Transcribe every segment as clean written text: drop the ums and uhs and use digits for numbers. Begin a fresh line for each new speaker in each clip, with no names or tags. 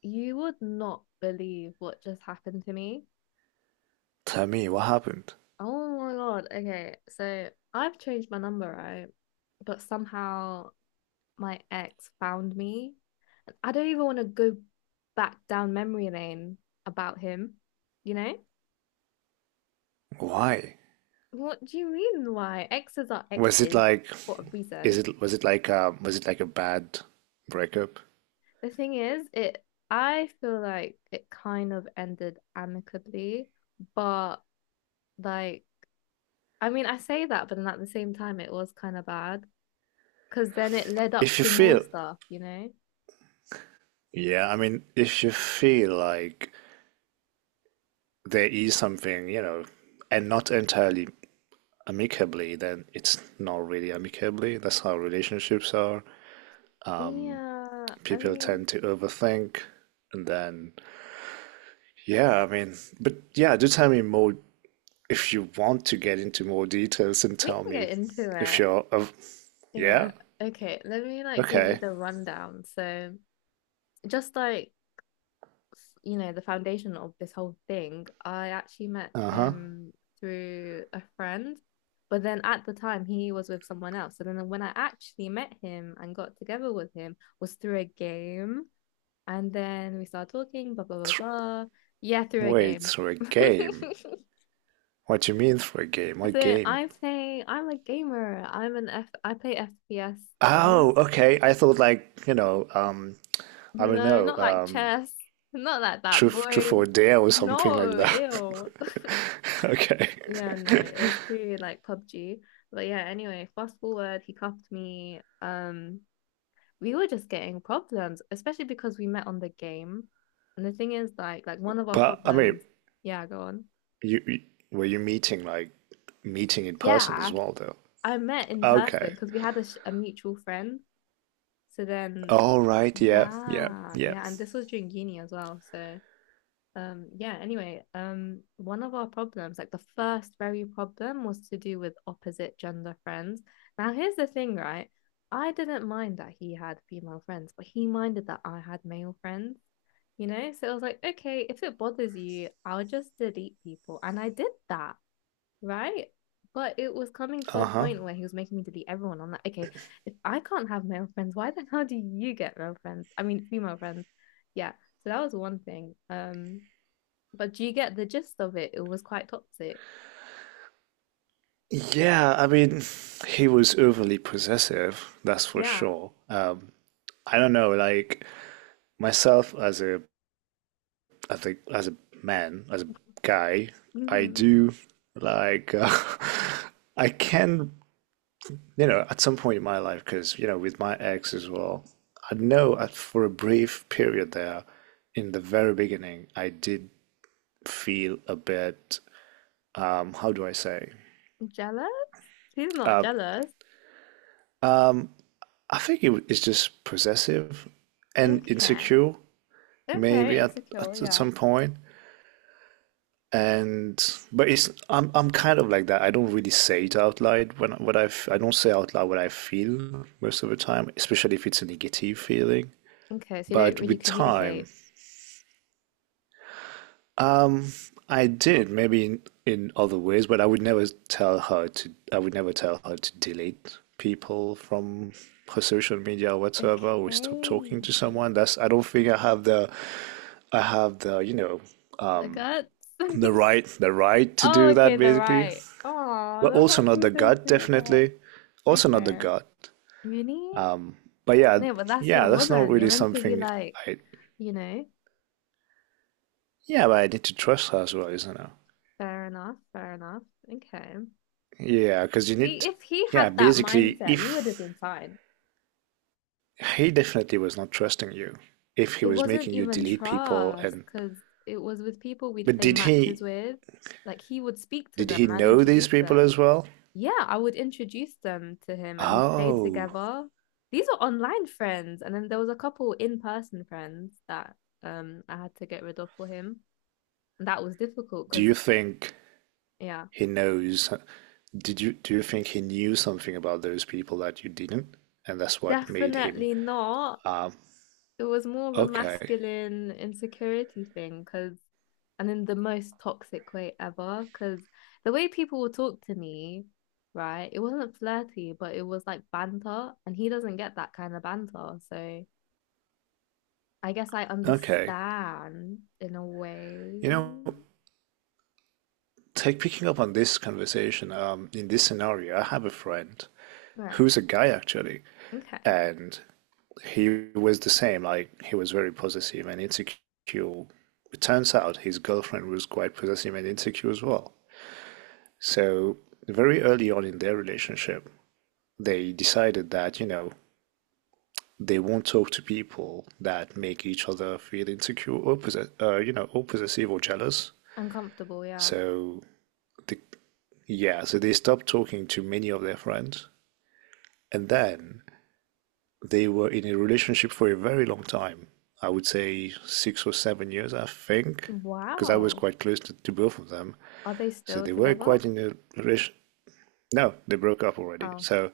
You would not believe what just happened to me.
Tell me what happened.
Oh my God. Okay. So I've changed my number, right? But somehow my ex found me. I don't even want to go back down memory lane about him, you know?
Why?
What do you mean why? Exes are
Was it
exes
like
for a
is
reason.
it was it like a was it like a bad breakup?
The thing is, it I feel like it kind of ended amicably, but like I say that, but then at the same time, it was kind of bad because then it led up
If you
to more
feel
stuff, you know?
yeah, I mean if you feel like there is something, you know, and not entirely amicably, then it's not really amicably. That's how relationships are.
Yeah, I
People
mean,
tend to overthink and then yeah, I mean but yeah, do tell me more if you want to get into more details and
we
tell
can
me
get into
if
it.
you're of yeah?
Yeah. Okay, let me give you
Okay.
the rundown. So, just like, f- you know, the foundation of this whole thing, I actually met
Uh-huh.
him through a friend, but then at the time he was with someone else. So then when I actually met him and got together with him was through a game, and then we started talking, blah blah blah
Th-
blah. Yeah, through a
Wait,
game.
through a game. What do you mean through a game? What game?
I'm a gamer. I play FPS games.
Oh, okay. I thought like, I don't
No,
know,
not like chess, not like that
truth or
boring.
dare or something like
No,
that.
ew.
Okay.
Yeah, no, it was through like PUBG. But yeah, anyway, fast forward, he cuffed me. We were just getting problems, especially because we met on the game. And the thing is, one of our
But I mean,
problems, yeah, go on.
you were you meeting like meeting in person
Yeah,
as well though?
I met in
Okay.
person because we had a, sh a mutual friend. So then,
All right, yeah, yeah,
yeah,
yeah.
yeah, and this was during uni as well. So, yeah, anyway, one of our problems, like the first very problem, was to do with opposite gender friends. Now, here's the thing, right? I didn't mind that he had female friends, but he minded that I had male friends, you know? So it was like, okay, if it bothers you, I'll just delete people. And I did that, right? But it was coming to a
Uh-huh.
point where he was making me delete everyone. I'm like, okay, if I can't have male friends, why the hell do you get male friends? I mean, female friends. Yeah. So that was one thing. But do you get the gist of it? It was quite toxic.
Yeah, I mean, he was overly possessive, that's for
Yeah.
sure. I don't know, like myself as I think as a man, as a guy, I
Hmm.
do like I can, you know, at some point in my life, because you know, with my ex as well, I know for a brief period there, in the very beginning, I did feel a bit, how do I say?
Jealous? He's not jealous.
I think it's just possessive and
Okay.
insecure.
Okay,
Maybe at,
insecure,
at at
yeah.
some point. And but it's I'm kind of like that. I don't really say it out loud when what I f- I don't say out loud what I feel most of the time, especially if it's a negative feeling.
Okay, so you don't
But
really
with time,
communicate.
um, I did maybe in other ways, but I would never tell her to. I would never tell her to delete people from her social media or whatsoever. Or stop talking to
Okay.
someone. That's. I don't think I have the you know
The
um,
guts.
the right the right to
Oh,
do
okay,
that
the
basically,
right. Oh,
but
that's
also not
actually
the
so
gut,
sweet. What the
definitely
heck?
also not the
Okay.
gut,
Really?
um, but yeah,
No, but that's your
yeah, that's not
woman. You're
really
meant to be
something
like,
I.
you know,
Yeah, but I need to trust her as well, isn't it?
fair enough, fair enough. Okay.
Yeah, because you need
See,
to,
if he
yeah,
had that
basically
mindset, we would have
if
been fine.
he definitely was not trusting you if he
It
was
wasn't
making you
even
delete people
trust
and
because it was with people we'd
but
play matches with. Like he would speak to
did
them
he
and I'd
know these
introduce
people
them.
as well?
Yeah, I would introduce them to him and we'd play
Oh,
together. These were online friends, and then there was a couple in-person friends that I had to get rid of for him. And that was difficult
do
because
you think
yeah,
he knows. Did you do you think he knew something about those people that you didn't, and that's what made him
definitely not. It was more of a
okay,
masculine insecurity thing because, and in the most toxic way ever, because the way people would talk to me, right, it wasn't flirty, but it was like banter, and he doesn't get that kind of banter. So I guess I
okay?
understand in a
You know,
way.
take picking up on this conversation. In this scenario, I have a friend
Right.
who's a guy actually,
Okay.
and he was the same. Like he was very possessive and insecure. It turns out his girlfriend was quite possessive and insecure as well. So very early on in their relationship, they decided that you know they won't talk to people that make each other feel insecure or you know, or possessive or jealous.
Uncomfortable. Yeah.
So the, yeah, so they stopped talking to many of their friends, and then they were in a relationship for a very long time. I would say 6 or 7 years, I think, because I was
Wow.
quite close to both of them.
Are they
So
still
they were
together?
quite in a relationship. No, they broke up already.
Oh,
So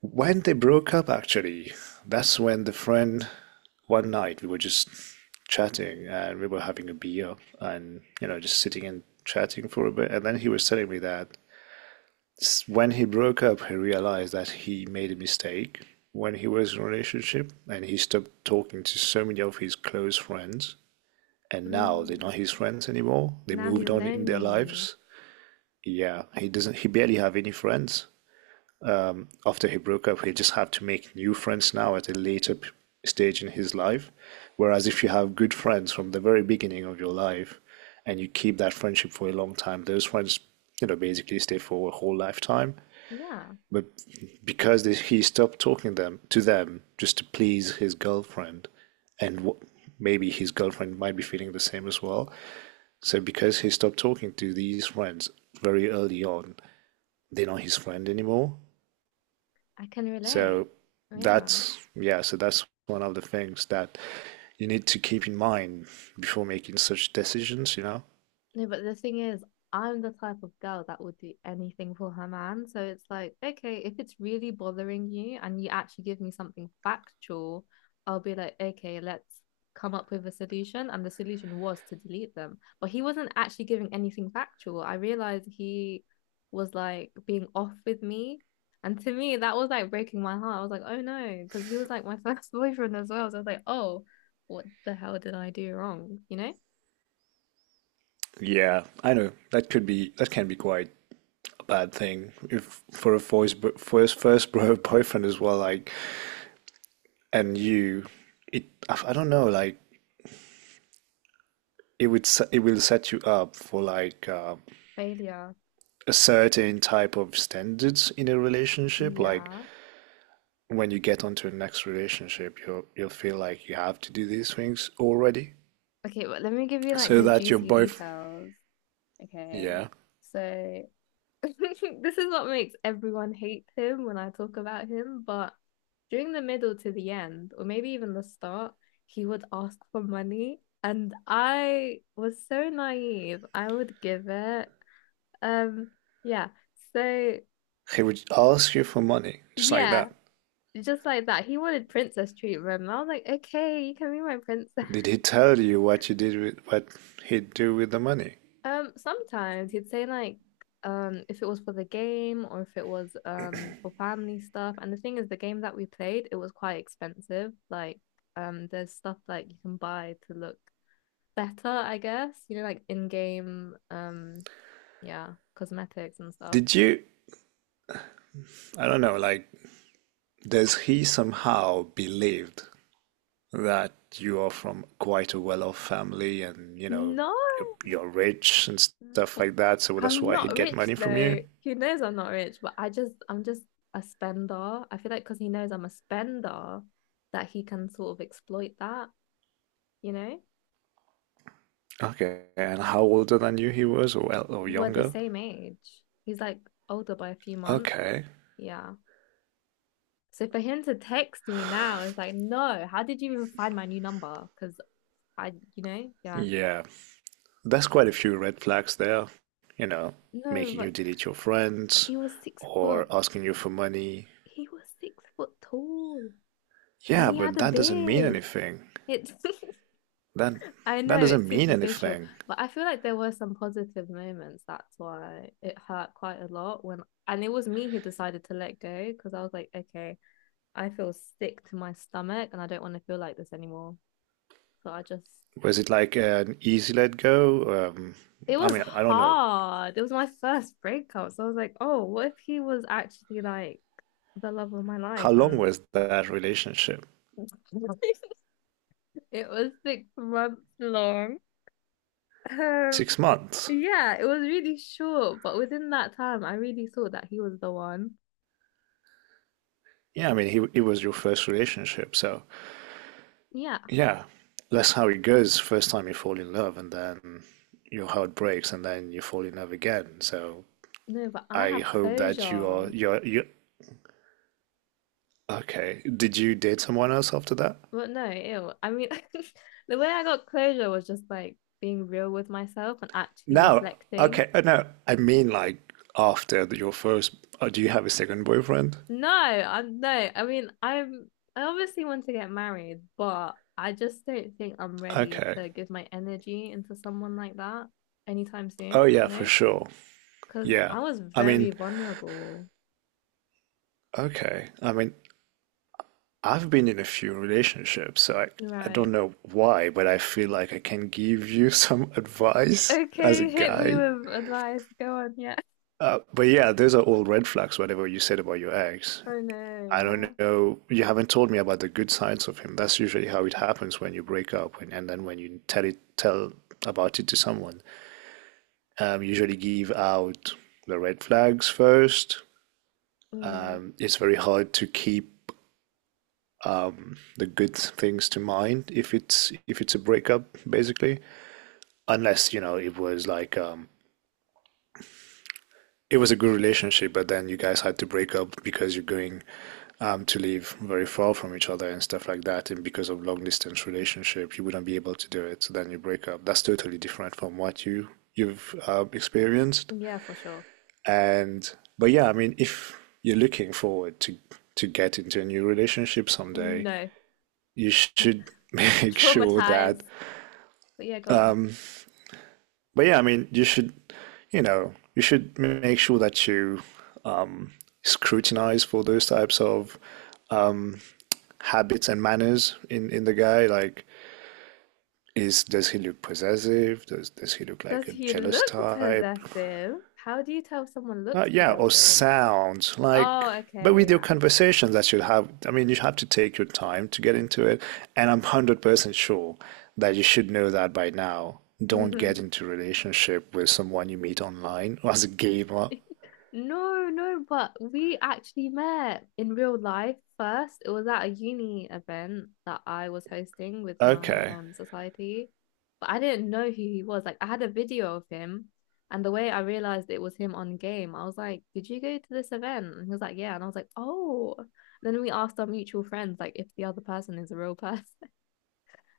when they broke up, actually, that's when the friend, one night, we were just chatting and we were having a beer and, you know, just sitting and chatting for a bit. And then he was telling me that when he broke up, he realized that he made a mistake when he was in a relationship and he stopped talking to so many of his close friends. And now they're
mm.
not his friends anymore. They
Now
moved
he's
on in their
lonely.
lives. Yeah, he doesn't, he barely have any friends. After he broke up, he just had to make new friends now at a later stage in his life. Whereas if you have good friends from the very beginning of your life and you keep that friendship for a long time, those friends, you know, basically stay for a whole lifetime.
Yeah.
But because he stopped talking them to them just to please his girlfriend, and what, maybe his girlfriend might be feeling the same as well. So because he stopped talking to these friends very early on, they're not his friend anymore.
I can relate.
So
Yeah.
that's, yeah, so that's one of the things that you need to keep in mind before making such decisions, you know?
No, but the thing is, I'm the type of girl that would do anything for her man. So it's like, okay, if it's really bothering you and you actually give me something factual, I'll be like, okay, let's come up with a solution. And the solution was to delete them. But he wasn't actually giving anything factual. I realized he was like being off with me. And to me, that was like breaking my heart. I was like, oh no, because he was like my first boyfriend as well. So I was like, oh, what the hell did I do wrong? You know?
Yeah, I know. That can be quite a bad thing if for a first first bro boyfriend as well, like, and you, it, I don't know, like, it would it will set you up for like
Failure.
a certain type of standards in a relationship. Like
Yeah.
when you get onto the next relationship, you'll feel like you have to do these things already.
Okay, but let me give you
So
the
that your
juicy
boyfriend,
details. Okay.
yeah,
So this is what makes everyone hate him when I talk about him, but during the middle to the end, or maybe even the start, he would ask for money and I was so naive. I would give it. Um, yeah. So
he would ask you for money, just like
yeah,
that.
just like that. He wanted princess treatment. And I was like, okay, you can be my princess.
Did he tell you what you did with what he'd do with the money?
Sometimes he'd say like if it was for the game or if it was for family stuff. And the thing is the game that we played, it was quite expensive. Like there's stuff like you can buy to look better, I guess. You know, like in-game, yeah, cosmetics and stuff.
Did you, I don't know, like, does he somehow believed that you are from quite a well-off family and, you know,
No,
you're rich and stuff like that, so that's
I'm
why he'd
not
get
rich
money from
though.
you?
He knows I'm not rich, but I'm just a spender. I feel like because he knows I'm a spender that he can sort of exploit that, you know?
Okay, and how older than you he was, or
We're the
younger?
same age. He's like older by a few months.
Okay,
Yeah. So for him to text me now, it's like, no, how did you even find my new number? Because I, you know, yeah.
yeah, there's quite a few red flags there, you know,
No,
making you
but
delete your friends
he was 6 foot.
or asking you for money.
He was 6 foot tall and
Yeah,
he
but
had a
that doesn't mean
beard.
anything.
It's,
That
I know
that
it's
doesn't mean
superficial,
anything.
but I feel like there were some positive moments. That's why it hurt quite a lot when, and it was me who decided to let go because I was like, okay, I feel sick to my stomach and I don't want to feel like this anymore. So I just,
Was it like an easy let go?
it
I
was
mean, I don't know.
hard. It was my first breakup. So I was like, oh, what if he was actually like the love of my life?
How long
And
was that relationship?
it was 6 months long. Um,
6 months.
yeah, it was really short, but within that time, I really thought that he was the one.
Yeah, I mean, he, it was your first relationship, so
Yeah,
yeah, that's how it goes. First time you fall in love, and then your heart breaks, and then you fall in love again. So
no, but I
I
have
hope that you are
closure.
you're you okay. Did you date someone else after that?
But no, ew. I mean, the way I got closure was just like being real with myself and actually
No.
reflecting.
Okay. No, I mean like after your first. Do you have a second boyfriend?
No. I mean, I obviously want to get married, but I just don't think I'm ready
Okay.
to give my energy into someone like that anytime
Oh
soon, you
yeah, for
know?
sure.
Because
Yeah.
I was
I
very
mean,
vulnerable.
okay. I mean, I've been in a few relationships, so I don't
Right.
know why, but I feel like I can give you some advice as a
Okay, hit me
guy.
with advice. Go on, yeah.
But yeah, those are all red flags, whatever you said about your ex.
Oh no,
I
yeah.
don't know. You haven't told me about the good sides of him. That's usually how it happens when you break up, and then when you tell tell about it to someone. Usually give out the red flags first.
Mm,
It's very hard to keep the good things to mind if it's a breakup, basically. Unless you know it was like it was a good relationship, but then you guys had to break up because you're going to live very far from each other and stuff like that. And because of long distance relationship, you wouldn't be able to do it. So then you break up. That's totally different from what you've experienced.
yeah, for sure.
And but yeah, I mean, if you're looking forward to get into a new relationship someday,
No,
you should make sure
traumatized.
that.
But yeah, go on.
But yeah, I mean, you should, you know, you should make sure that you um, scrutinize for those types of um, habits and manners in the guy. Like, is does he look possessive? Does he look like
Does
a
he
jealous
look
type?
possessive? How do you tell if someone looks
Yeah, or
possessive?
sounds like.
Oh,
But
okay,
with your
yeah.
conversations that you have, I mean, you have to take your time to get into it. And I'm 100% sure that you should know that by now. Don't
Hmm.
get into a relationship with someone you meet online or as a gamer.
No, no, but we actually met in real life first. It was at a uni event that I was hosting with my
Okay,
society, but I didn't know who he was. Like I had a video of him, and the way I realized it was him on game, I was like, "Did you go to this event?" And he was like, "Yeah," and I was like, "Oh." Then we asked our mutual friends like if the other person is a real person.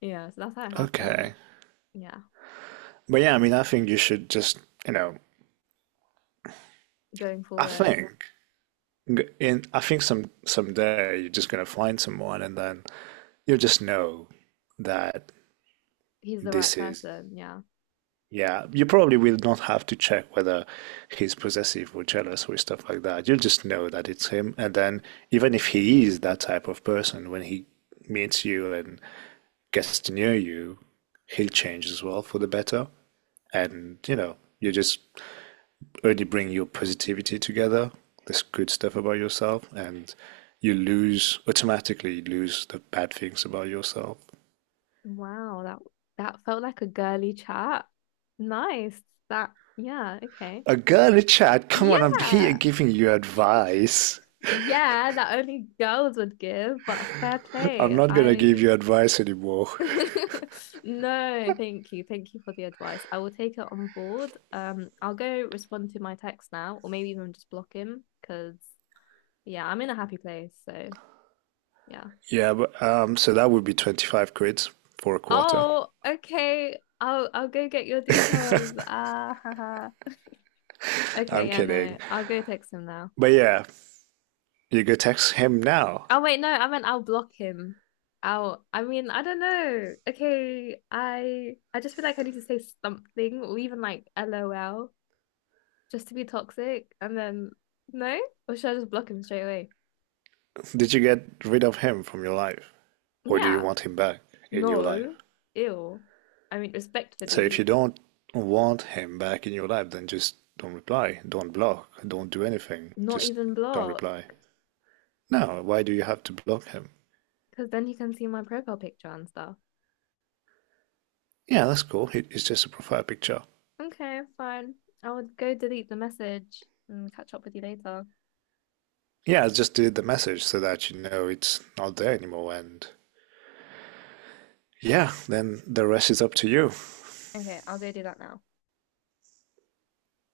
Yeah, so that's how it happened.
okay.
Yeah.
But yeah, I mean, I think you should just, you know,
Going
I
forward,
think g- in I think someday you're just gonna find someone and then you just know that
he's the right
this is
person. Yeah.
yeah, you probably will not have to check whether he's possessive or jealous or stuff like that. You'll just know that it's him and then even if he is that type of person when he meets you and gets to know you, he'll change as well for the better. And you know, you just only bring your positivity together, this good stuff about yourself, and you lose automatically you lose the bad things about yourself.
Wow, that that felt like a girly chat. Nice. That yeah, okay.
A girl in the chat, come on, I'm here
Yeah.
giving you advice.
Yeah, that only girls would give, but fair
I'm
play.
not gonna give
I
you advice anymore.
no, thank you. Thank you for the advice. I will take it on board. I'll go respond to my text now, or maybe even just block him because yeah, I'm in a happy place. So yeah.
Yeah, but so that would be 25 quid for a quarter.
Oh, okay. I'll go get your details. Ah, haha. Okay,
I'm
yeah, no.
kidding.
I'll go text him now.
But yeah, you go text him now.
Oh wait, no, I meant I'll block him. I mean, I don't know. Okay, I just feel like I need to say something or even like LOL just to be toxic and then no? Or should I just block him straight away?
Did you get rid of him from your life? Or do you
Yeah.
want him back in your life?
No. Ew. I mean,
So if you
respectfully,
don't want him back in your life, then just don't reply, don't block, don't do anything,
not
just
even
don't
block
reply. No, why do you have to block him?
because then he can see my profile picture and stuff.
Yeah, that's cool. It's just a profile picture.
Okay, fine. I would go delete the message and catch up with you later.
Yeah, I just delete the message so that you know it's not there anymore. And yeah, then the rest is up to you.
Okay, I'll go do that now.